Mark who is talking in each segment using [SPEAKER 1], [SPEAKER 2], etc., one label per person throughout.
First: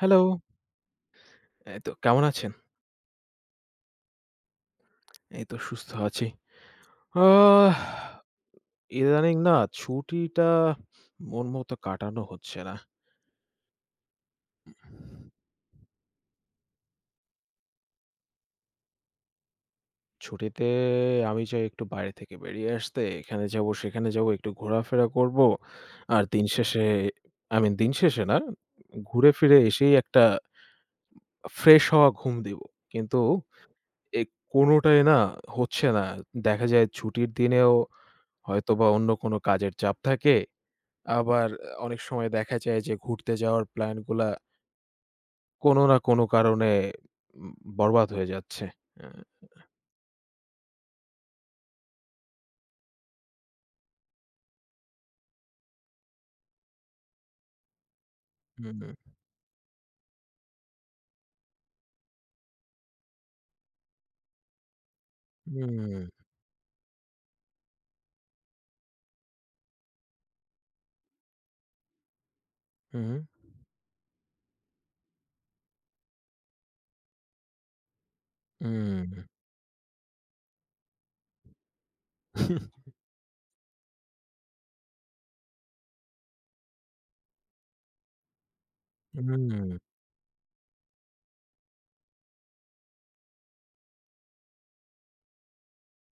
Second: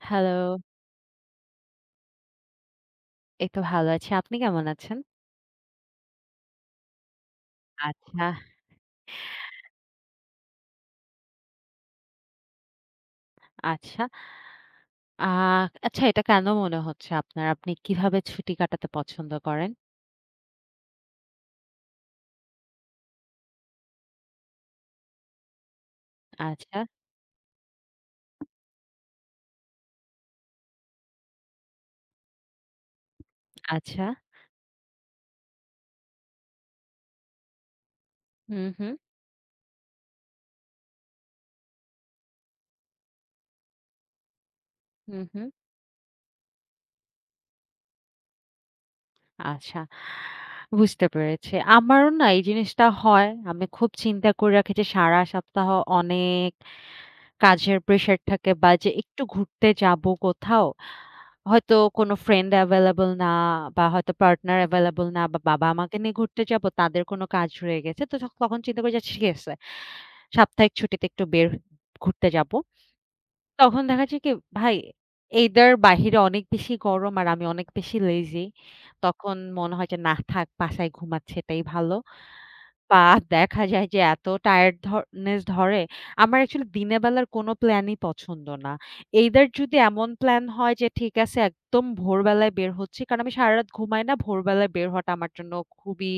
[SPEAKER 1] Hello.
[SPEAKER 2] Hello,
[SPEAKER 1] এই তো কেমন আছেন?
[SPEAKER 2] এই তো ভালো আছি। আপনি কেমন আছেন?
[SPEAKER 1] এই তো সুস্থ আছি। আ
[SPEAKER 2] আচ্ছা,
[SPEAKER 1] ইদানিং না ছুটিটা মন মতো কাটানো হচ্ছে না।
[SPEAKER 2] আচ্ছা। আ আচ্ছা, এটা কেন মনে হচ্ছে আপনার? আপনি কিভাবে ছুটি কাটাতে পছন্দ করেন?
[SPEAKER 1] ছুটিতে আমি চাই একটু বাইরে থেকে বেরিয়ে আসতে। এখানে যাবো, সেখানে যাবো, একটু ঘোরাফেরা করবো। আর দিন
[SPEAKER 2] আচ্ছা,
[SPEAKER 1] শেষে আই মিন দিন শেষে না, ঘুরে ফিরে এসেই একটা ফ্রেশ হওয়া ঘুম দিব। কিন্তু
[SPEAKER 2] আচ্ছা।
[SPEAKER 1] এ কোনোটাই না হচ্ছে না। দেখা যায় ছুটির দিনেও
[SPEAKER 2] হুম,
[SPEAKER 1] হয়তোবা
[SPEAKER 2] হুম,
[SPEAKER 1] অন্য কোনো কাজের চাপ থাকে। আবার অনেক সময় দেখা যায় যে ঘুরতে যাওয়ার প্ল্যান গুলা
[SPEAKER 2] হুম, হুম।
[SPEAKER 1] কোনো না কোনো কারণে উম বরবাদ হয়ে যাচ্ছে। আ
[SPEAKER 2] আচ্ছা, বুঝতে পেরেছি। আমারও না এই জিনিসটা হয়। আমি খুব চিন্তা করে রাখি যে সারা সপ্তাহ অনেক কাজের প্রেশার থাকে
[SPEAKER 1] হুম,
[SPEAKER 2] বা যে
[SPEAKER 1] হুম,
[SPEAKER 2] একটু ঘুরতে যাবো কোথাও। হয়তো কোনো ফ্রেন্ড এভেইলেবল না বা হয়তো পার্টনার এভেইলেবল না বা বাবা আমাকে
[SPEAKER 1] হুম,
[SPEAKER 2] নিয়ে ঘুরতে যাবো তাদের কোনো কাজ রয়ে গেছে। তো তখন চিন্তা করি যে আচ্ছা, ঠিক আছে সাপ্তাহিক ছুটিতে একটু বের ঘুরতে যাবো।
[SPEAKER 1] হুম,
[SPEAKER 2] তখন দেখা যায় কি, ভাই এইদার বাহিরে অনেক বেশি গরম আর আমি অনেক বেশি লেজি।
[SPEAKER 1] হুম,
[SPEAKER 2] তখন মনে হয় যে না, থাক বাসায় ঘুমাচ্ছি, এটাই ভালো। পা দেখা যায় যে এত টায়ার্ডনেস ধরে। আমার অ্যাকচুয়ালি দিনের বেলার কোনো প্ল্যানই পছন্দ না।
[SPEAKER 1] হুম,
[SPEAKER 2] এইদার যদি এমন প্ল্যান হয় যে ঠিক আছে একদম ভোরবেলায় বের হচ্ছি। কারণ আমি সারারাত ঘুমাই না। ভোরবেলায় বের হওয়াটা আমার জন্য খুবই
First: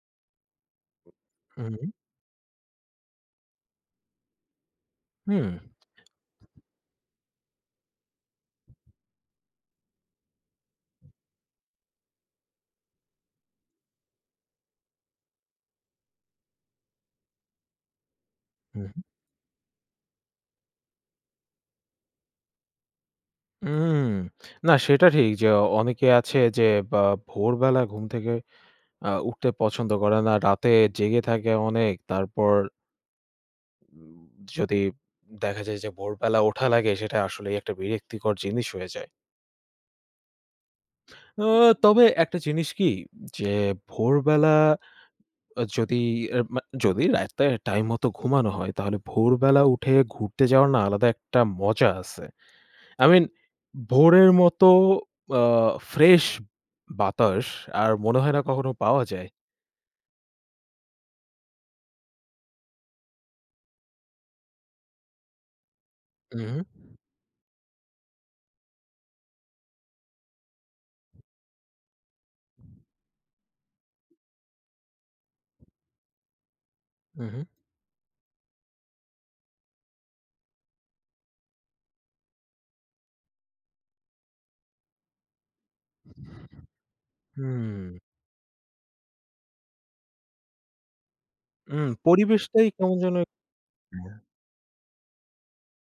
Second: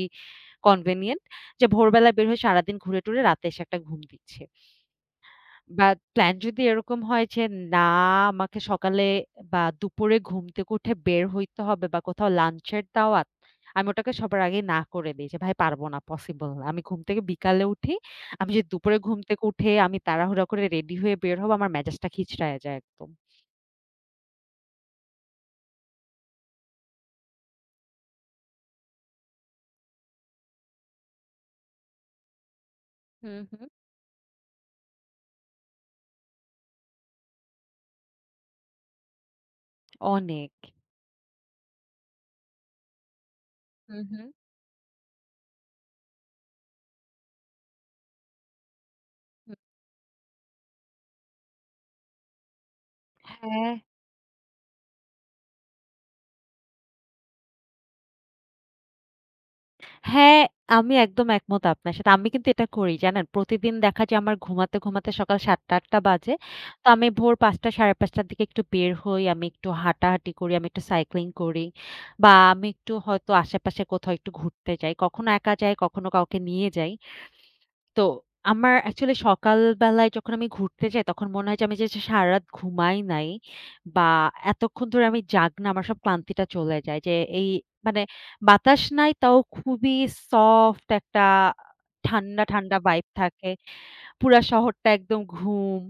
[SPEAKER 2] কনভেনিয়েন্ট। যে
[SPEAKER 1] হুম,
[SPEAKER 2] ভোরবেলায় বের হয়ে সারাদিন ঘুরে টুরে রাতে এসে একটা ঘুম দিচ্ছে। বা প্ল্যান যদি এরকম হয় যে না, আমাকে সকালে বা দুপুরে ঘুম থেকে উঠে বের হইতে হবে বা কোথাও লাঞ্চের দাওয়াত, আমি ওটাকে সবার আগে না করে দেই যে, "ভাই পারবো না, পসিবল না।" আমি ঘুম থেকে বিকালে উঠি। আমি যদি
[SPEAKER 1] হুম,
[SPEAKER 2] দুপুরে ঘুম থেকে উঠে আমি তাড়াহুড়া করে রেডি হয়ে বের হব, আমার মেজাজটা খিচড়ায় যায় একদম।
[SPEAKER 1] হুম। না সেটা ঠিক যে অনেকে আছে যে বা ভোরবেলা ঘুম থেকে উঠতে পছন্দ করে না। রাতে জেগে থাকে অনেক। তারপর
[SPEAKER 2] হুম, হুম।
[SPEAKER 1] উম যদি দেখা যায় যে ভোরবেলা ওঠা লাগে সেটা আসলেই একটা বিরক্তিকর জিনিস হয়ে যায়।
[SPEAKER 2] অনেক।
[SPEAKER 1] আ তবে একটা জিনিস কি? যে
[SPEAKER 2] হুম, হুম,
[SPEAKER 1] ভোরবেলা আ যদি আ মা যদি রাতে টাইম মতো ঘুমানো হয়, তাহলে
[SPEAKER 2] হুম।
[SPEAKER 1] ভোরবেলা উঠে ঘুরতে যাওয়ার না আলাদা একটা মজা আছে। I mean
[SPEAKER 2] হ্যাঁ।
[SPEAKER 1] ভোরের মতো আ ফ্রেশ বাতাস আর মনে হয় না কখনো পাওয়া যায়।
[SPEAKER 2] হ্যাঁ, আমি একদম একমত আপনার সাথে। আমি কিন্তু এটা করি জানেন। প্রতিদিন দেখা যায় আমার ঘুমাতে, ঘুমাতে সকাল ৭ঃ০০-৮ঃ০০ বাজে।
[SPEAKER 1] উহু,
[SPEAKER 2] তো আমি ভোর ৫ঃ০০ ৫ঃ৩০ দিকে একটু বের হই। আমি একটু হাঁটাহাঁটি করি, আমি একটু সাইক্লিং করি বা আমি একটু হয়তো আশেপাশে কোথাও একটু ঘুরতে যাই। কখনো একা যাই, কখনো কাউকে নিয়ে যাই।
[SPEAKER 1] উহু,
[SPEAKER 2] তো আমার অ্যাকচুয়ালি সকালবেলায় যখন আমি ঘুরতে যাই, তখন মনে হয় যে আমি যে যে সারারাত ঘুমাই নাই বা এতক্ষণ ধরে আমি জাগনা, আমার সব ক্লান্তিটা চলে যায়। যে এই
[SPEAKER 1] হুম,
[SPEAKER 2] মানে বাতাস নাই তাও খুবই সফট একটা ঠান্ডা,
[SPEAKER 1] পরিবেশটাই
[SPEAKER 2] ঠান্ডা
[SPEAKER 1] কেমন
[SPEAKER 2] ভাইব
[SPEAKER 1] যেন একটা-
[SPEAKER 2] থাকে। পুরা শহরটা একদম ঘুম।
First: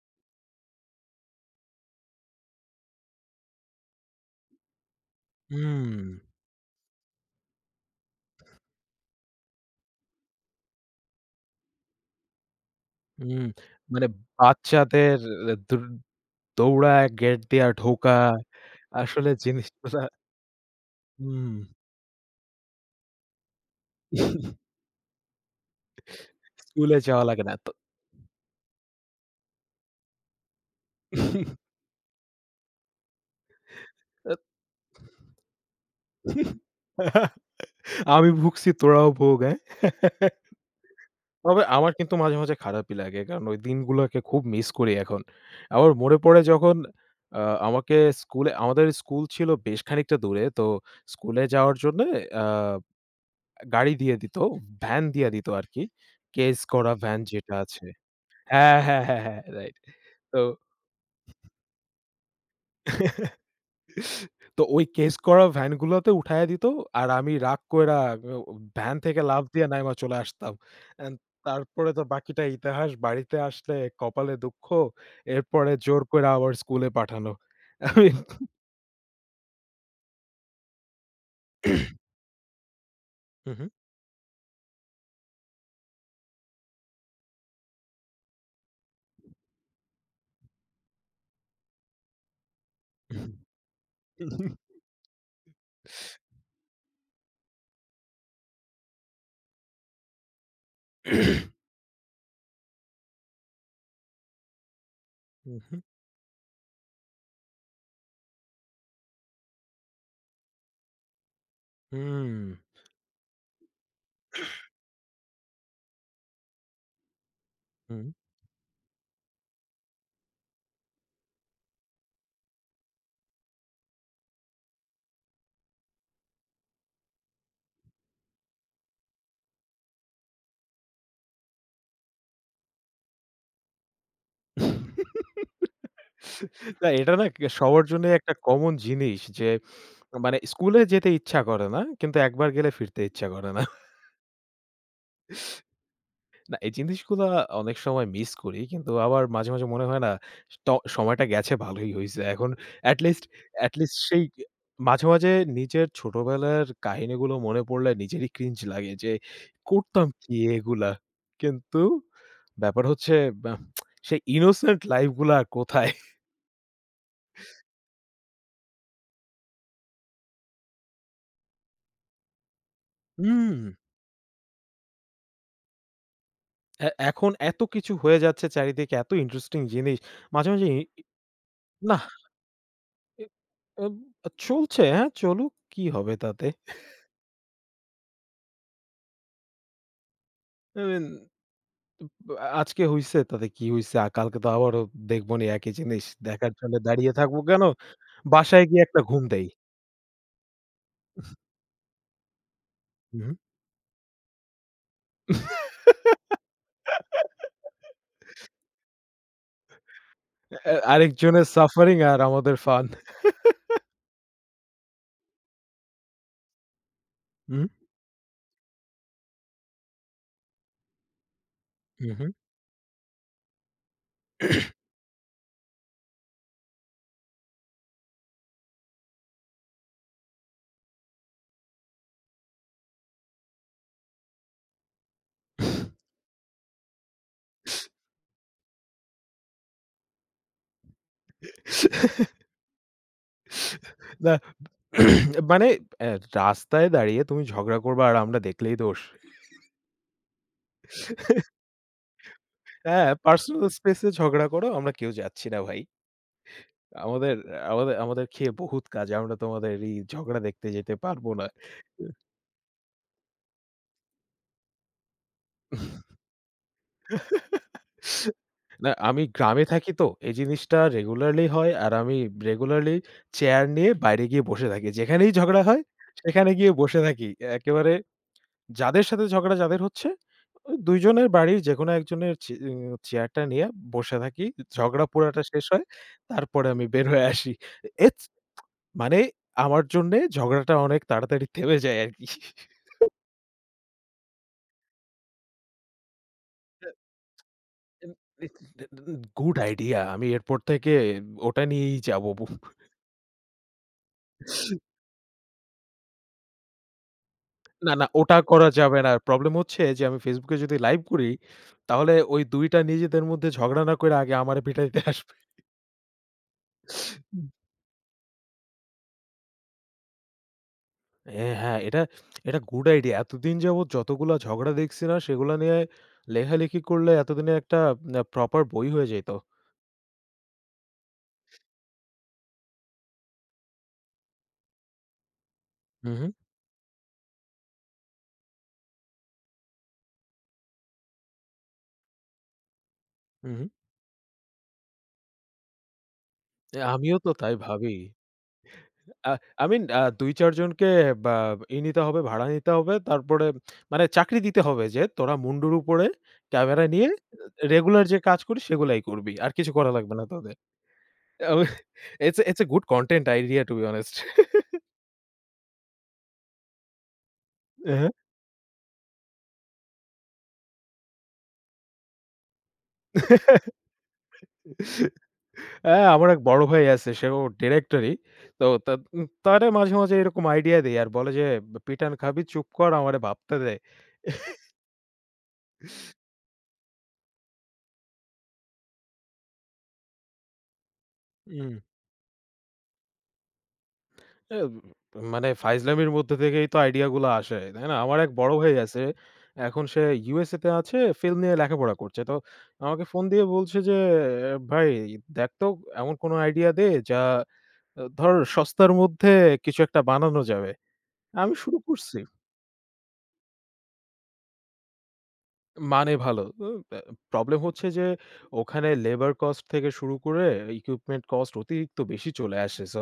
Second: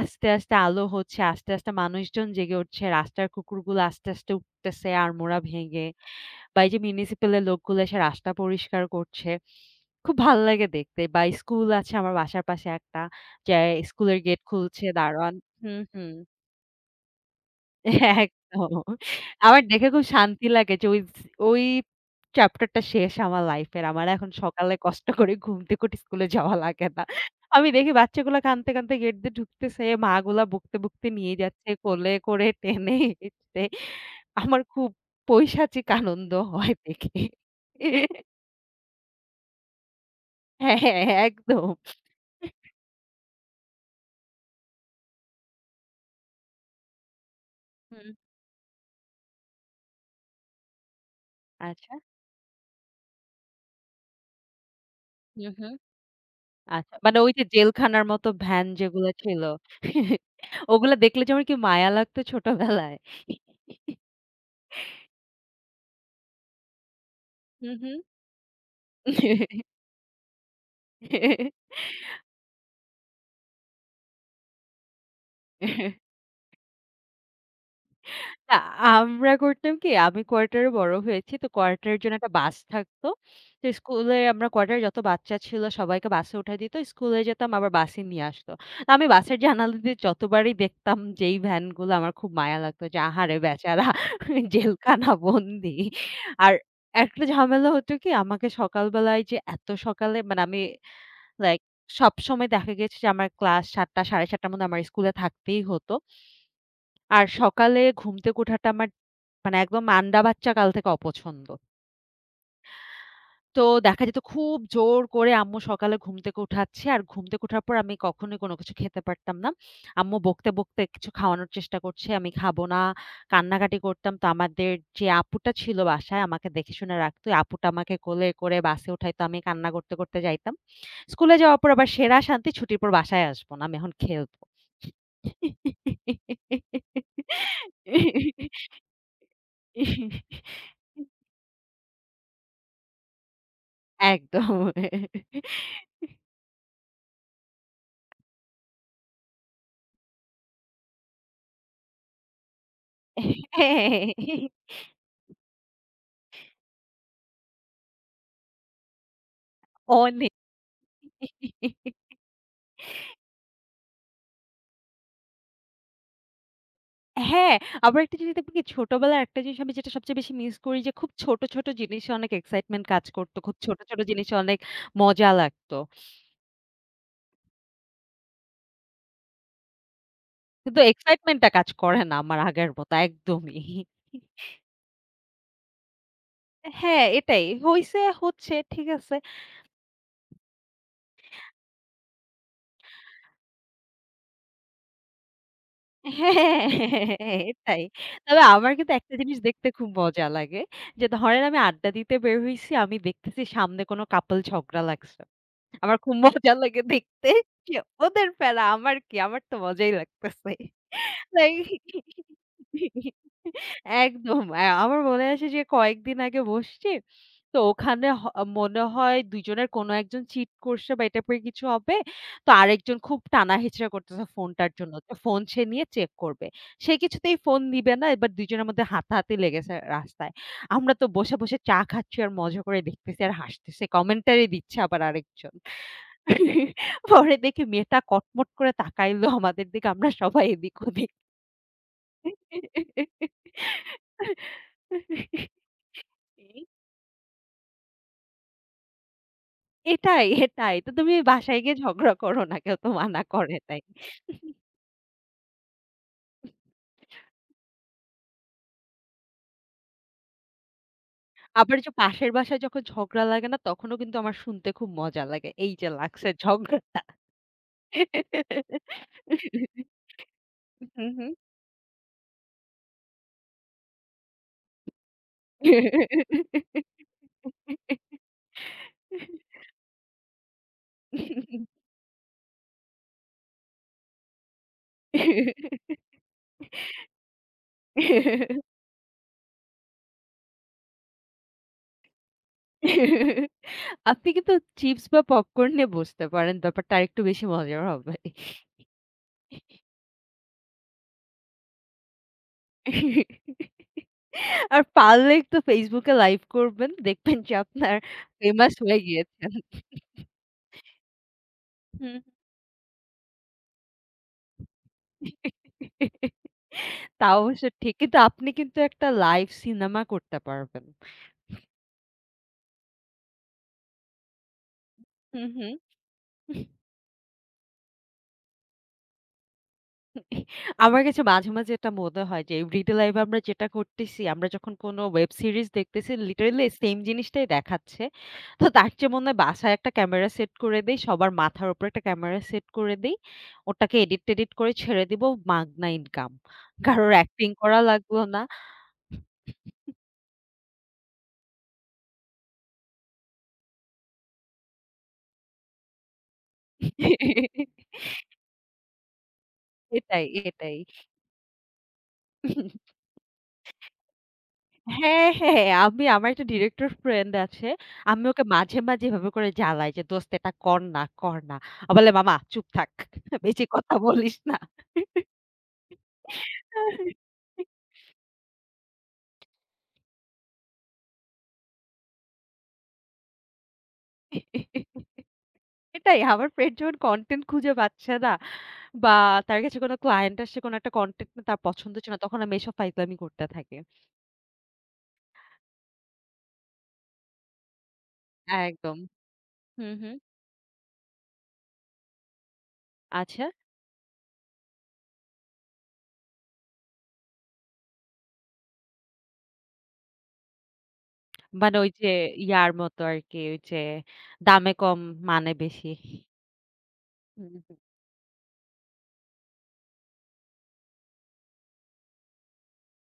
[SPEAKER 2] আস্তে, আস্তে আলো হচ্ছে, আস্তে, আস্তে মানুষজন জেগে উঠছে। রাস্তার কুকুরগুলো আস্তে, আস্তে উঠতেছে আড়মোড়া ভেঙে।
[SPEAKER 1] হুম,
[SPEAKER 2] বা এই যে মিউনিসিপ্যাল এর লোকগুলো এসে রাস্তা পরিষ্কার করছে। খুব ভাল লাগে দেখতে, বা স্কুল আছে আমার বাসার পাশে একটা,
[SPEAKER 1] হুম,
[SPEAKER 2] যে
[SPEAKER 1] মানে
[SPEAKER 2] স্কুলের গেট খুলছে
[SPEAKER 1] বাচ্চাদের
[SPEAKER 2] দারোয়ান। হুম,
[SPEAKER 1] দৌড়
[SPEAKER 2] হুম।
[SPEAKER 1] দৌড়ায় গেট দিয়া ঢোকা
[SPEAKER 2] হ্যাঁ, একদম।
[SPEAKER 1] আসলে
[SPEAKER 2] আমার দেখে
[SPEAKER 1] জিনিসগুলা
[SPEAKER 2] খুব শান্তি লাগে যে ওই
[SPEAKER 1] হুম।
[SPEAKER 2] ওই চ্যাপ্টারটা শেষ আমার লাইফের। আমার এখন সকালে কষ্ট করে ঘুম থেকে উঠে স্কুলে যাওয়া লাগে
[SPEAKER 1] স্কুলে
[SPEAKER 2] না।
[SPEAKER 1] যাওয়া লাগে না
[SPEAKER 2] আমি
[SPEAKER 1] তো।
[SPEAKER 2] দেখি বাচ্চাগুলা কাঁদতে, কাঁদতে গেট দিয়ে ঢুকতেছে, মাগুলা বকতে, বকতে নিয়ে যাচ্ছে কোলে করে টেনে হিঁচড়ে। আমার খুব পৈশাচিক আনন্দ হয় দেখে।
[SPEAKER 1] আমি ভুগছি তোরাও ভোগ, হ্যাঁ?
[SPEAKER 2] হ্যাঁ, হ্যাঁ, হ্যাঁ,
[SPEAKER 1] তবে
[SPEAKER 2] একদম।
[SPEAKER 1] আমার কিন্তু মাঝে, মাঝে খারাপই লাগে। কারণ ওই দিনগুলোকে খুব মিস করি এখন। আমার মনে পড়ে যখন আ আমাকে
[SPEAKER 2] হুম,
[SPEAKER 1] স্কুলে আমাদের স্কুল ছিল বেশ খানিকটা দূরে। তো স্কুলে যাওয়ার
[SPEAKER 2] আচ্ছা।
[SPEAKER 1] জন্যে আ গাড়ি দিয়ে দিত, ভ্যান দিয়ে দিত
[SPEAKER 2] হু, হু।
[SPEAKER 1] আরকি। কেস করা
[SPEAKER 2] আচ্ছা।
[SPEAKER 1] ভ্যান
[SPEAKER 2] মানে ওই যে
[SPEAKER 1] যেটা আছে।
[SPEAKER 2] জেলখানার মতো ভ্যান
[SPEAKER 1] হ্যাঁ, হ্যাঁ,
[SPEAKER 2] যেগুলো
[SPEAKER 1] হ্যাঁ, হ্যাঁ,
[SPEAKER 2] ছিল,
[SPEAKER 1] রাইট।
[SPEAKER 2] ওগুলা দেখলে যে আমার কি মায়া লাগতো ছোটবেলায়।
[SPEAKER 1] তো তো ওই কেস করা ভ্যানগুলোতে উঠাইয়া দিত। আর আমি রাগ
[SPEAKER 2] হু, হু।
[SPEAKER 1] কইরা ও ভ্যান থেকে লাফ দিয়ে নাইমা চলে আসতাম। অ্যান্ড তারপরে তো বাকিটা ইতিহাস। বাড়িতে আসলে কপালে দুঃখ। এরপরে জোর কইরা আবার স্কুলে পাঠানো। আমি
[SPEAKER 2] না, আমরা করতাম কি, আমি কোয়ার্টারে বড় হয়েছি। তো কোয়ার্টারের জন্য একটা বাস থাকতো।
[SPEAKER 1] হুম,
[SPEAKER 2] তো স্কুলে আমরা কোয়ার্টারে যত বাচ্চা ছিল সবাইকে বাসে উঠায় দিত। স্কুলে যেতাম, আবার বাসে নিয়ে আসতো। তো আমি বাসের জানালা দিয়ে যতবারই দেখতাম যেই ভ্যানগুলো, আমার খুব মায়া লাগতো যে আহারে, বেচারা জেলখানা বন্দি। আর একটা ঝামেলা হতো কি, আমাকে সকালবেলায় যে এত সকালে, মানে আমি লাইক সবসময় দেখা গেছে যে আমার ক্লাস ৭ঃ০০ ৭ঃ৩০ র মধ্যে আমার স্কুলে থাকতেই
[SPEAKER 1] হুম।
[SPEAKER 2] হতো। আর সকালে ঘুম থেকে ওঠাটা আমার মানে একদম আন্ডা বাচ্চা কাল থেকে অপছন্দ।
[SPEAKER 1] হুম,
[SPEAKER 2] তো দেখা যেত খুব জোর করে আম্মু সকালে ঘুম থেকে উঠাচ্ছে। আর ঘুম থেকে ওঠার পর আমি
[SPEAKER 1] হুম, হুম।
[SPEAKER 2] কখনোই কোনো কিছু খেতে পারতাম না। আম্মু বকতে, বকতে কিছু খাওয়ানোর চেষ্টা করছে। আমি খাবো না। কান্নাকাটি করতাম। তো আমাদের যে আপুটা ছিল বাসায় আমাকে দেখে শুনে রাখতো, ওই আপুটা আমাকে কোলে করে বাসে উঠাইতো। আমি কান্না করতে, করতে যাইতাম। স্কুলে যাওয়ার পর আবার সেরা শান্তি, ছুটির পর বাসায় আসবো না। আমি এখন খেলবো।
[SPEAKER 1] না এটা না কে সবার জন্যই একটা কমন জিনিস যে মানে স্কুলে যেতে ইচ্ছা করে না। কিন্তু একবার গেলে ফিরতে ইচ্ছা করে না।
[SPEAKER 2] একদম।
[SPEAKER 1] এই জিনিসগুলা অনেক সময় মিস করি। কিন্তু আবার মাঝে, মাঝে মনে হয় না ট সময়টা গেছে ভালোই হইছে। এখন এট লিস্ট এট লিস্ট সেই
[SPEAKER 2] হ্যাঁ,
[SPEAKER 1] মাঝে, মাঝে নিজের ছোটবেলার কাহিনীগুলো মনে পড়লে নিজেরই ক্রিঞ্জ লাগে যে করতাম
[SPEAKER 2] অনেক।
[SPEAKER 1] কি এগুলা? কিন্তু ব্যাপার হচ্ছে বাহ সেই ইনোসেন্ট লাইফ গুলা আর কোথায়?
[SPEAKER 2] হ্যাঁ, আবার একটা জিনিস দেখবেন কি, ছোটবেলার একটা জিনিস আমি যেটা সবচেয়ে বেশি মিস করি যে খুব ছোট, ছোট জিনিসে অনেক এক্সাইটমেন্ট কাজ করত।
[SPEAKER 1] হুম,
[SPEAKER 2] খুব ছোট, ছোট জিনিসে অনেক মজা লাগতো।
[SPEAKER 1] এখন এত কিছু হয়ে যাচ্ছে চারিদিকে এত ইন্টারেস্টিং জিনিস। মাঝে, মাঝে
[SPEAKER 2] কিন্তু এক্সাইটমেন্ট টা কাজ করে
[SPEAKER 1] নাহ,
[SPEAKER 2] না আমার আগের মতো
[SPEAKER 1] এ
[SPEAKER 2] একদমই।
[SPEAKER 1] এব চলছে হ্যাঁ, চলুক কি হবে তাতে?
[SPEAKER 2] হ্যাঁ, এটাই। হইছে, হচ্ছে, ঠিক আছে।
[SPEAKER 1] আই মিন ব আজকে হইছে তাতে কি হইছে? কালকে তো আবারও দেখবনি একই জিনিস। দেখার
[SPEAKER 2] হ্যাঁ,
[SPEAKER 1] জন্য দাঁড়িয়ে থাকবো কেন?
[SPEAKER 2] এটাই। তবে
[SPEAKER 1] বাসায়
[SPEAKER 2] আমার
[SPEAKER 1] গিয়ে
[SPEAKER 2] কিন্তু
[SPEAKER 1] একটা
[SPEAKER 2] একটা
[SPEAKER 1] ঘুম
[SPEAKER 2] জিনিস
[SPEAKER 1] দেই।
[SPEAKER 2] দেখতে খুব মজা লাগে। যে ধরেন আমি আড্ডা দিতে বের হইছি, আমি
[SPEAKER 1] উহু।
[SPEAKER 2] দেখতেছি সামনে কোনো couple ঝগড়া লাগছে। আমার খুব মজা লাগে দেখতে যে ওদের প্যারা আমার কি? আমার তো মজাই লাগতেছে।
[SPEAKER 1] আরেকজনের
[SPEAKER 2] লাইক,
[SPEAKER 1] সাফারিং আর আমাদের ফান।
[SPEAKER 2] একদম। আমার মনে আছে যে কয়েকদিন আগে বসছি। তো
[SPEAKER 1] উহু,
[SPEAKER 2] ওখানে মনে হয় ২ জনের কোনো একজন চিট করছে বা এই টাইপের কিছু হবে।
[SPEAKER 1] উহু।
[SPEAKER 2] তো আরেকজন খুব টানাহেঁচড়া করতেছে ফোনটার জন্য। তো ফোন সে নিয়ে চেক করবে। সে কিছুতেই ফোন দিবে না। এবার ২ জনের মধ্যে হাতাহাতি লেগেছে রাস্তায়। আমরা তো বসে, বসে চা খাচ্ছি আর মজা করে দেখতেছি আর হাসতেছি। কমেন্টারি দিচ্ছে আবার আরেকজন। পরে দেখি মেয়েটা কটমট করে তাকাইলো আমাদের দিকে। আমরা সবাই এদিক ওদিক।
[SPEAKER 1] না মানে অ্যা রাস্তায় দাঁড়িয়ে তুমি ঝগড়া করবা আর আমরা দেখলেই দোষ।
[SPEAKER 2] এটাই, এটাই। তো তুমি বাসায় গিয়ে ঝগড়া করো না। কেউ তো
[SPEAKER 1] হ্যাঁ,
[SPEAKER 2] মানা করে
[SPEAKER 1] পার্সোনাল
[SPEAKER 2] নাই।
[SPEAKER 1] স্পেস এ ঝগড়া করো। আমরা কেউ যাচ্ছি না ভাই। আমাদের আমাদের আমাদের খেয়ে বহুত কাজ। আমরা তোমাদের এই ঝগড়া দেখতে যেতে পারব না।
[SPEAKER 2] আবার যে পাশের বাসায় যখন ঝগড়া লাগে না, তখনও কিন্তু আমার শুনতে খুব মজা লাগে। এই যে লাগছে ঝগড়াটা।
[SPEAKER 1] না, আমি গ্রামে থাকি তো। এই জিনিসটা
[SPEAKER 2] হু, হু।
[SPEAKER 1] রেগুলারলি হয়। আর আমি রেগুলারলি চেয়ার নিয়ে বাইরে গিয়ে বসে থাকি। যেখানেই ঝগড়া হয় সেখানে গিয়ে বসে থাকি। একেবারে যাদের সাথে ঝগড়া যাদের হচ্ছে, ওই ২ জনের বাড়ির যেকোনো একজনের চে উম চেয়ারটা নিয়ে বসে থাকি। ঝগড়া পুরাটা শেষ হয়। তারপরে আমি বের হয়ে আসি। এটস মানে আমার জন্যে ঝগড়াটা অনেক তাড়াতাড়ি থেমে যায় আরকি।
[SPEAKER 2] আপনি কিন্তু চিপস বা পপকর্ন নিয়ে বসতে পারেন। ব্যাপারটা আরেকটু বেশি মজার হবে।
[SPEAKER 1] Good idea. আমি এরপর থেকে ওটা নিয়েই যাবো।
[SPEAKER 2] আর পারলে একটু Facebook এ লাইভ করবেন। দেখবেন যে
[SPEAKER 1] না,
[SPEAKER 2] আপনার
[SPEAKER 1] না ওটা করা
[SPEAKER 2] ফেমাস
[SPEAKER 1] যাবে
[SPEAKER 2] হয়ে
[SPEAKER 1] না।
[SPEAKER 2] গিয়েছেন।
[SPEAKER 1] প্রবলেম হচ্ছে যে আমি Facebook এ যদি লাইভ করি,
[SPEAKER 2] হু।
[SPEAKER 1] তাহলে ওই ২ টা নিজেদের মধ্যে ঝগড়া না কইরা আগে আমারে পিটাইতে আসবে।
[SPEAKER 2] তা
[SPEAKER 1] হুম।
[SPEAKER 2] অবশ্য ঠিক। কিন্তু আপনি কিন্তু একটা লাইভ সিনেমা করতে পারবেন।
[SPEAKER 1] হ্যাঁ, এটা এটা গুড আইডিয়া। এতদিন যাবৎ যতগুলা ঝগড়া দেখছি না
[SPEAKER 2] হুম,
[SPEAKER 1] সেগুলা
[SPEAKER 2] হুম।
[SPEAKER 1] নিয়ে লেখালেখি করলে এতদিনে একটা প্রপার বই হয়ে যাইত।
[SPEAKER 2] আমার কাছে মাঝে, মাঝে এটা মনে হয় যে রিড লাইভে আমরা যেটা করতেছি, আমরা যখন কোনো ওয়েব সিরিজ
[SPEAKER 1] হু,
[SPEAKER 2] দেখতেছি,
[SPEAKER 1] হু,
[SPEAKER 2] লিটারেলি সেম জিনিসটাই দেখাচ্ছে। তো তার চেয়ে মনে হয় বাসায় একটা ক্যামেরা সেট করে দেই। সবার মাথার উপর একটা ক্যামেরা সেট করে দেই।
[SPEAKER 1] হু, হু।
[SPEAKER 2] ওটাকে এডিট টেডিট করে ছেড়ে দিব, মাগনা ইনকাম। কারোর
[SPEAKER 1] আমিও তো
[SPEAKER 2] অ্যাক্টিং
[SPEAKER 1] তাই
[SPEAKER 2] করা
[SPEAKER 1] ভাবি।
[SPEAKER 2] লাগলো না।
[SPEAKER 1] আ I mean ২-৪ জনকে বা নিতে হবে, ভাড়া নিতে হবে। তারপরে মানে চাকরি দিতে হবে যে, "তোরা মুন্ডুর উপরে ক্যামেরা নিয়ে রেগুলার যে কাজ করিস সেগুলাই করবি। আর কিছু করা লাগবে না
[SPEAKER 2] এটাই,
[SPEAKER 1] তোদের।"
[SPEAKER 2] এটাই।
[SPEAKER 1] আমি it's a good content idea to be honest.
[SPEAKER 2] হ্যাঁ, হ্যাঁ। হ্যাঁ, আমি আমার একটা ডিরেক্টর ফ্রেন্ড আছে।
[SPEAKER 1] হ্যাঁ।
[SPEAKER 2] আমি ওকে মাঝে, মাঝে এভাবে করে জ্বালাই যে, "দোস্ত এটা কর না, কর না।" ও বলে, "মামা চুপ থাক। বেশি কথা বলিস না।"
[SPEAKER 1] হ্যাঁ, আমার এক বড় ভাই আছে, সেও ডিরেক্টরই। তো তারে মাঝে, মাঝে এরকম আইডিয়া দেই আর বলে যে, "পিটান খাবি চুপ কর আমারে ভাবতে দে।"
[SPEAKER 2] এটাই, আমার ফ্রেন্ড যখন কনটেন্ট খুঁজে পাচ্ছে না বা তার কাছে কোনো ক্লায়েন্ট আসছে, কোনো একটা কনটেন্ট তার
[SPEAKER 1] হুম।
[SPEAKER 2] পছন্দ হচ্ছে না, তখন আমি এসব ফাইজলামি করতে থাকি।
[SPEAKER 1] এ মানে ফাইজলামির মধ্যে থেকেই তো আইডিয়া গুলো আসে। তাই না? আমার এক বড় ভাই
[SPEAKER 2] একদম।
[SPEAKER 1] আছে। এখন
[SPEAKER 2] হুম,
[SPEAKER 1] সে
[SPEAKER 2] হুম।
[SPEAKER 1] ইউএসএ তে আছে, ফিল্ম নিয়ে লেখাপড়া করছে। তো আমাকে ফোন দিয়ে
[SPEAKER 2] আচ্ছা।
[SPEAKER 1] বলছে যে, "ভাই দেখ তো এমন কোন আইডিয়া দে যা আহ, ধর সস্তার মধ্যে কিছু একটা বানানো যাবে।" আমি
[SPEAKER 2] মানে
[SPEAKER 1] শুরু
[SPEAKER 2] ওই যে
[SPEAKER 1] করছি।
[SPEAKER 2] ইয়ার মতো আরকি, ওই যে দামে কম, মানে বেশি।
[SPEAKER 1] মানে ভালো। উ আ
[SPEAKER 2] হুম,
[SPEAKER 1] প্রবলেম
[SPEAKER 2] হুম।
[SPEAKER 1] হচ্ছে যে ওখানে লেবার কস্ট থেকে শুরু করে ইকুইপমেন্ট কস্ট অতিরিক্ত বেশি চলে আসে। সো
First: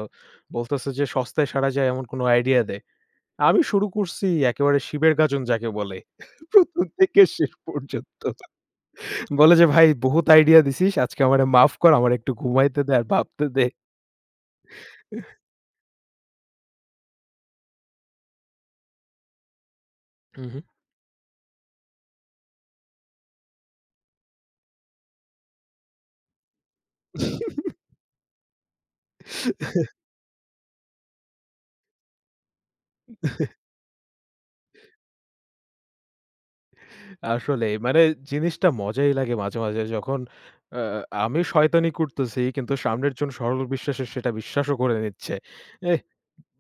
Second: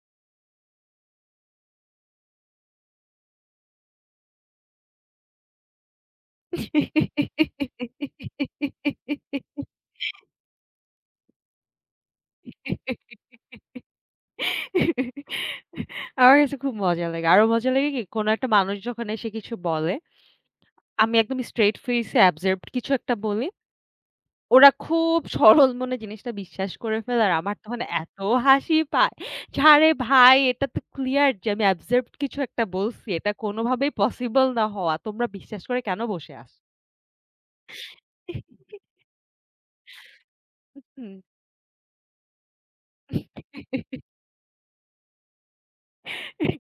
[SPEAKER 1] বলতেছে যে সস্তায় সারা যায় এমন কোন আইডিয়া দে। আমি শুরু করছি একেবারে শিবের গাজন যাকে বলে। ১ম থেকে শেষ পর্যন্ত। বলে যে, "ভাই বহুত আইডিয়া দিছিস। আজকে আমারে মাফ কর। আমার একটু ঘুমাইতে দে আর ভাবতে দে।"
[SPEAKER 2] আমার কাছে খুব মজা লাগে। আরো মজা লাগে কি? কোন একটা মানুষ যখন এসে কিছু বলে,
[SPEAKER 1] হু, হু।
[SPEAKER 2] আমি একদম স্ট্রেইট ফেইসে অ্যাবসার্ভড কিছু একটা বলি। ওরা খুব সরল মনে জিনিসটা বিশ্বাস করে ফেলে। আর আমার তখন এত হাসি পায় যে, আরে ভাই, এটা তো ক্লিয়ার যে আমি অ্যাবসার্ভড কিছু একটা বলছি। এটা কোনভাবেই পসিবল না হওয়া। তোমরা বিশ্বাস করে কেন বসে আছো?
[SPEAKER 1] আসলেই মানে জিনিসটা মজাই লাগে মাঝে, মাঝে যখন আ
[SPEAKER 2] হুম।
[SPEAKER 1] আমি শয়তানি করতেছি কিন্তু সামনের জন সরল বিশ্বাসে সেটা বিশ্বাসও করে নিচ্ছে। এহ!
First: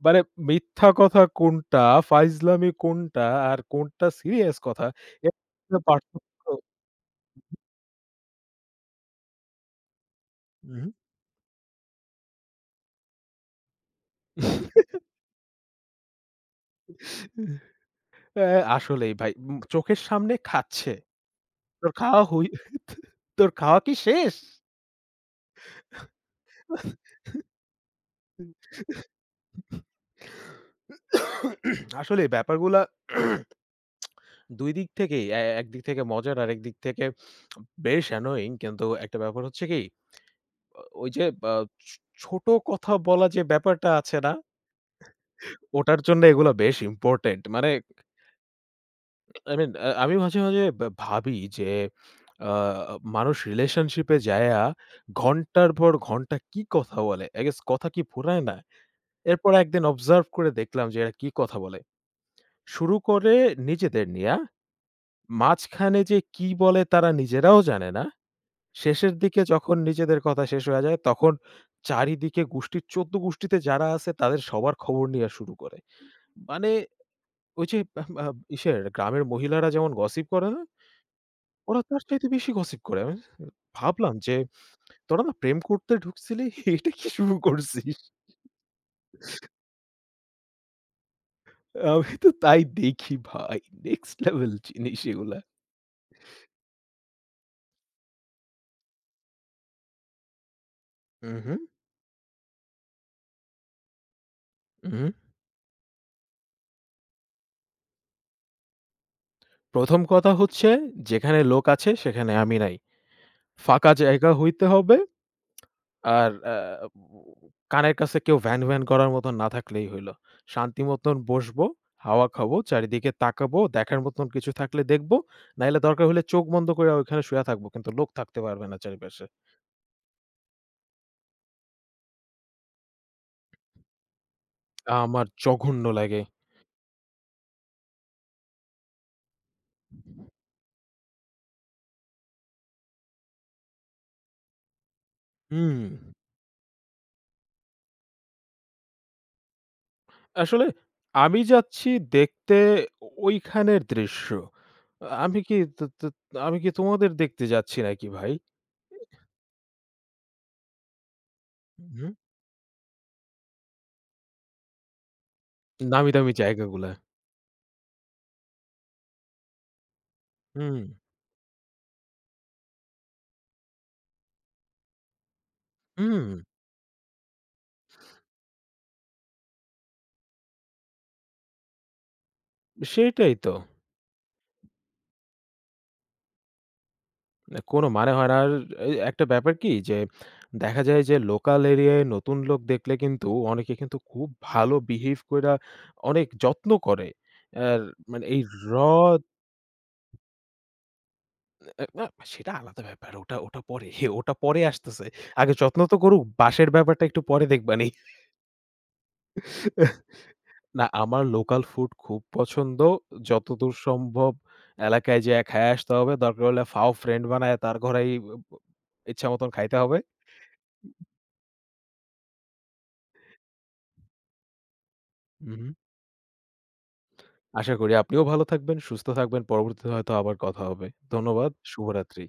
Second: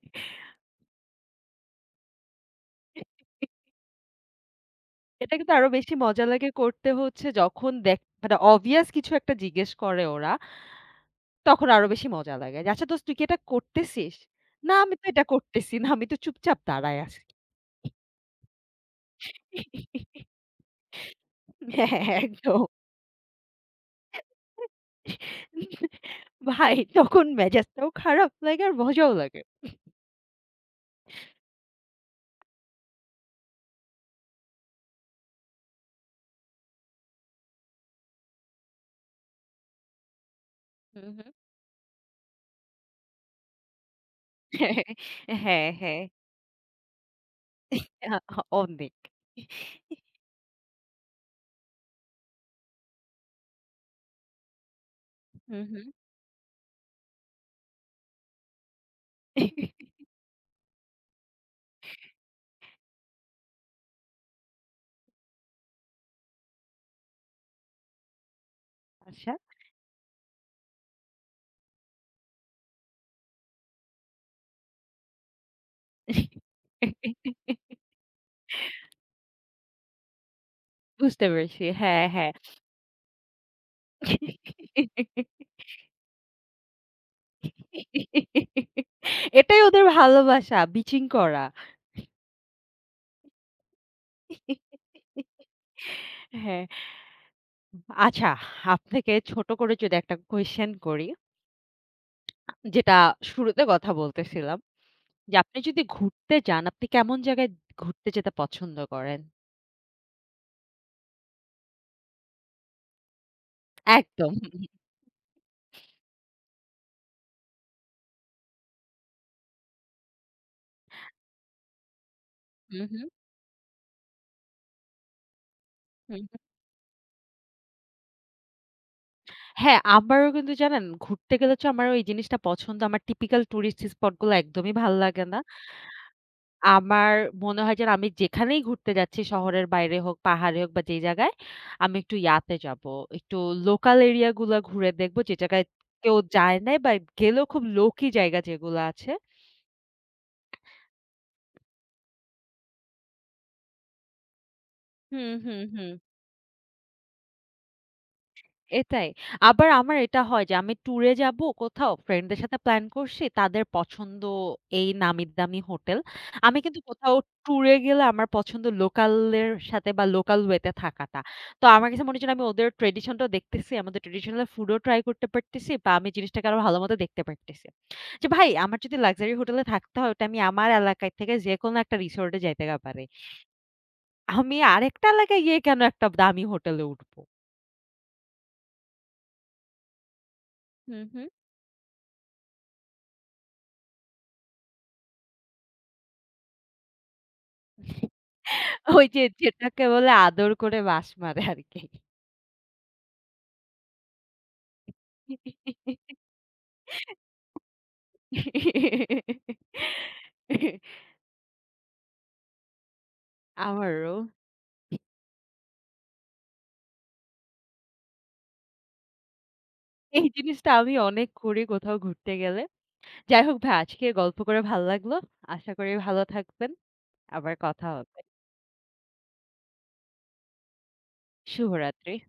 [SPEAKER 1] মানে মিথ্যা কথা কোনটা, ফাইজলামি কোনটা আর কোনটা সিরিয়াস কথা এর
[SPEAKER 2] এটা কিন্তু আরো
[SPEAKER 1] মধ্যে
[SPEAKER 2] বেশি মজা
[SPEAKER 1] পার্থক্য
[SPEAKER 2] লাগে করতে, হচ্ছে যখন দেখ মানে অবভিয়াস কিছু একটা জিজ্ঞেস করে ওরা।
[SPEAKER 1] হু,
[SPEAKER 2] তখন আরো বেশি মজা লাগে। যে, "আচ্ছা দোস্ত, তুই কি এটা করতেছিস?" "না
[SPEAKER 1] হু।
[SPEAKER 2] আমি তো এটা করতেছি না। আমি তো চুপচাপ দাঁড়ায় আছি।"
[SPEAKER 1] অ্যা আসলেই ভাই চোখের সামনে খাচ্ছে।
[SPEAKER 2] হ্যাঁ,
[SPEAKER 1] তোর
[SPEAKER 2] হ্যাঁ,
[SPEAKER 1] খাওয়া হই
[SPEAKER 2] একদম।
[SPEAKER 1] তোর খাওয়া কি শেষ?
[SPEAKER 2] ভাই তখন মেজাজটাও খারাপ লাগে আর মজাও লাগে।
[SPEAKER 1] আসলেই ব্যাপারগুলা ২ দিক থেকেই একদিক থেকে মজার আরেকদিক থেকে বেশ অ্যানোয়িং কিন্তু একটা ব্যাপার হচ্ছে কি
[SPEAKER 2] হুম,
[SPEAKER 1] ওই যে
[SPEAKER 2] হুম।
[SPEAKER 1] আ ছো ছোট কথা বলা যে ব্যাপারটা আছে না?
[SPEAKER 2] হ্যাঁ,
[SPEAKER 1] ওটার
[SPEAKER 2] হ্যাঁ।
[SPEAKER 1] জন্য এগুলা বেশ ইম্পোর্টেন্ট। মানে
[SPEAKER 2] আ অনেক।
[SPEAKER 1] আই মিন আমি মাঝে, মাঝে বা ভাবি যে আ মানুষ রিলেশনশিপে যায়া
[SPEAKER 2] হুম,
[SPEAKER 1] ঘন্টার
[SPEAKER 2] হুম।
[SPEAKER 1] পর ঘন্টা কি কথা বলে? I গেস কথা কি ফুরায় না? এরপর একদিন অবজার্ভ করে দেখলাম যে এরা কি কথা বলে। শুরু করে নিজেদের নিয়া, মাঝখানে যে কি বলে তারা নিজেরাও জানে না। শেষের
[SPEAKER 2] আচ্ছা।
[SPEAKER 1] দিকে যখন নিজেদের কথা শেষ হয়ে যায় তখন চারিদিকে গোষ্ঠীর ১৪ গোষ্ঠীতে যারা আছে তাদের সবার খবর নেয়া শুরু করে। মানে ওই যে আ আ ইসের গ্রামের মহিলারা যেমন গসিপ করে না?
[SPEAKER 2] বুঝতে পেরেছি।
[SPEAKER 1] ওরা তার
[SPEAKER 2] হ্যাঁ,
[SPEAKER 1] চাইতে
[SPEAKER 2] হ্যাঁ।
[SPEAKER 1] বেশি gossip করে। আমি ভাবলাম যে, "তোরা না প্রেম করতে ঢুকছিলি, এটা কি শুরু করছিস?"
[SPEAKER 2] এটাই ওদের ভালোবাসা, বিচিং করা।
[SPEAKER 1] আমি তো তাই দেখি ভাই। নেক্সট লেভেল জিনিস এগুলা।
[SPEAKER 2] হ্যাঁ, আচ্ছা, আপনাকে ছোট করে যদি একটা কোয়েশ্চেন করি,
[SPEAKER 1] উহু,
[SPEAKER 2] যেটা শুরুতে কথা বলতেছিলাম,
[SPEAKER 1] উহু।
[SPEAKER 2] যে আপনি যদি ঘুরতে যান, আপনি কেমন জায়গায় ঘুরতে যেতে পছন্দ করেন?
[SPEAKER 1] ১ম কথা হচ্ছে যেখানে লোক আছে সেখানে আমি নাই। ফাঁকা জায়গা
[SPEAKER 2] একদম।
[SPEAKER 1] হইতে হবে আর কানের কাছে কেউ ভ্যান, ভ্যান করার মতন না থাকলেই হইল। শান্তি মতন বসবো, হাওয়া খাবো,
[SPEAKER 2] হুম, হুম,
[SPEAKER 1] চারিদিকে তাকাবো, দেখার মতন কিছু থাকলে দেখবো। নাইলে দরকার
[SPEAKER 2] হুম,
[SPEAKER 1] হলে
[SPEAKER 2] হুম।
[SPEAKER 1] চোখ বন্ধ কইরা ওইখানে শুয়া থাকবো। কিন্তু লোক থাকতে পারবে না চারিপাশে।
[SPEAKER 2] হ্যাঁ, আমারও কিন্তু জানেন ঘুরতে গেলে হচ্ছে আমার ওই জিনিসটা পছন্দ। আমার টিপিক্যাল টুরিস্ট স্পট গুলো একদমই ভাল লাগে
[SPEAKER 1] আমার
[SPEAKER 2] না।
[SPEAKER 1] জঘন্য লাগে।
[SPEAKER 2] আমার মনে হয় যেন আমি যেখানেই ঘুরতে যাচ্ছি, শহরের বাইরে হোক, পাহাড়ে হোক বা যেই জায়গায়, আমি একটু ইয়াতে যাব। একটু লোকাল এরিয়া গুলা ঘুরে দেখব, যে জায়গায়
[SPEAKER 1] হুম,
[SPEAKER 2] কেউ যায় নাই বা গেলেও খুব লোকি জায়গা যেগুলা আছে।
[SPEAKER 1] আসলে আমি যাচ্ছি দেখতে ওইখানের দৃশ্য।
[SPEAKER 2] হুম,
[SPEAKER 1] আমি কি
[SPEAKER 2] হুম,
[SPEAKER 1] ত
[SPEAKER 2] হুম।
[SPEAKER 1] ত আমি কি তোমাদের দেখতে যাচ্ছি নাকি ভাই?
[SPEAKER 2] এটাই। আবার আমার এটা হয় যে আমি ট্যুরে যাবো কোথাও,
[SPEAKER 1] হুম,
[SPEAKER 2] ফ্রেন্ডদের সাথে প্ল্যান করছি। তাদের পছন্দ এই নামি-দামি হোটেল।
[SPEAKER 1] নামি দামি
[SPEAKER 2] আমি কিন্তু
[SPEAKER 1] জায়গাগুলা।
[SPEAKER 2] কোথাও ট্যুরে গেলে আমার পছন্দ লোকালের সাথে বা লোকাল ওয়েতে
[SPEAKER 1] হুম,
[SPEAKER 2] থাকাটা। তো আমার কাছে মনে হচ্ছে আমি ওদের ট্র্যাডিশনটাও দেখতেছি, আমাদের ট্র্যাডিশনাল ফুডও ট্রাই করতে পারতেছি বা আমি
[SPEAKER 1] হুম,
[SPEAKER 2] জিনিসটাকে আরো ভালোমতো দেখতে পারতেছি। যে ভাই, আমার যদি লাক্সারি হোটেলে থাকতে হয়, ওটা আমি আমার এলাকায় থেকে যেকোনো একটা রিসোর্টে যাইতে গা পারি।
[SPEAKER 1] সেইটাই তো।
[SPEAKER 2] আমি আরেকটা এলাকায় গিয়ে কেন একটা দামি হোটেলে উঠবো?
[SPEAKER 1] কোনো মানে হয় না। আর এই একটা ব্যাপার কি যে দেখা যায়
[SPEAKER 2] হুম,
[SPEAKER 1] যে
[SPEAKER 2] হুম।
[SPEAKER 1] লোকাল এরিয়ায় নতুন লোক দেখলে কিন্তু অনেকে কিন্তু খুব ভালো বিহেভ কইরা অনেক যত্ন করে। আর মানে এই র
[SPEAKER 2] ওই যে যেটাকে বলে আদর করে বাঁশ মারে আরকি।
[SPEAKER 1] এ না সেটা আলাদা ব্যাপার। ওটা পরে। ওটা পরে আসতেছে। আগে যত্ন তো করুক। বাঁশের ব্যাপারটা একটু পরে দেখবানি। না আমার লোকাল ফুড খুব পছন্দ। যতদূর
[SPEAKER 2] আমারও।
[SPEAKER 1] সম্ভব এলাকায় যেয়ে খাইয়া আসতে হবে। দরকার হলে ফাও ফ্রেন্ড বানায় তার ঘরেই ইচ্ছা মতন খাইতে হবে।
[SPEAKER 2] এই জিনিসটা আমি অনেক করি কোথাও ঘুরতে গেলে। যাই হোক, ভাই আজকে গল্প করে ভাল লাগলো।
[SPEAKER 1] উহু।
[SPEAKER 2] আশা করি ভালো থাকবেন। আবার
[SPEAKER 1] আশা
[SPEAKER 2] কথা
[SPEAKER 1] করি
[SPEAKER 2] হবে।
[SPEAKER 1] আপনিও ভালো থাকবেন, সুস্থ থাকবেন। পরবর্তীতে হয়তো আবার কথা হবে। ধন্যবাদ।
[SPEAKER 2] শুভরাত্রি।
[SPEAKER 1] শুভরাত্রি।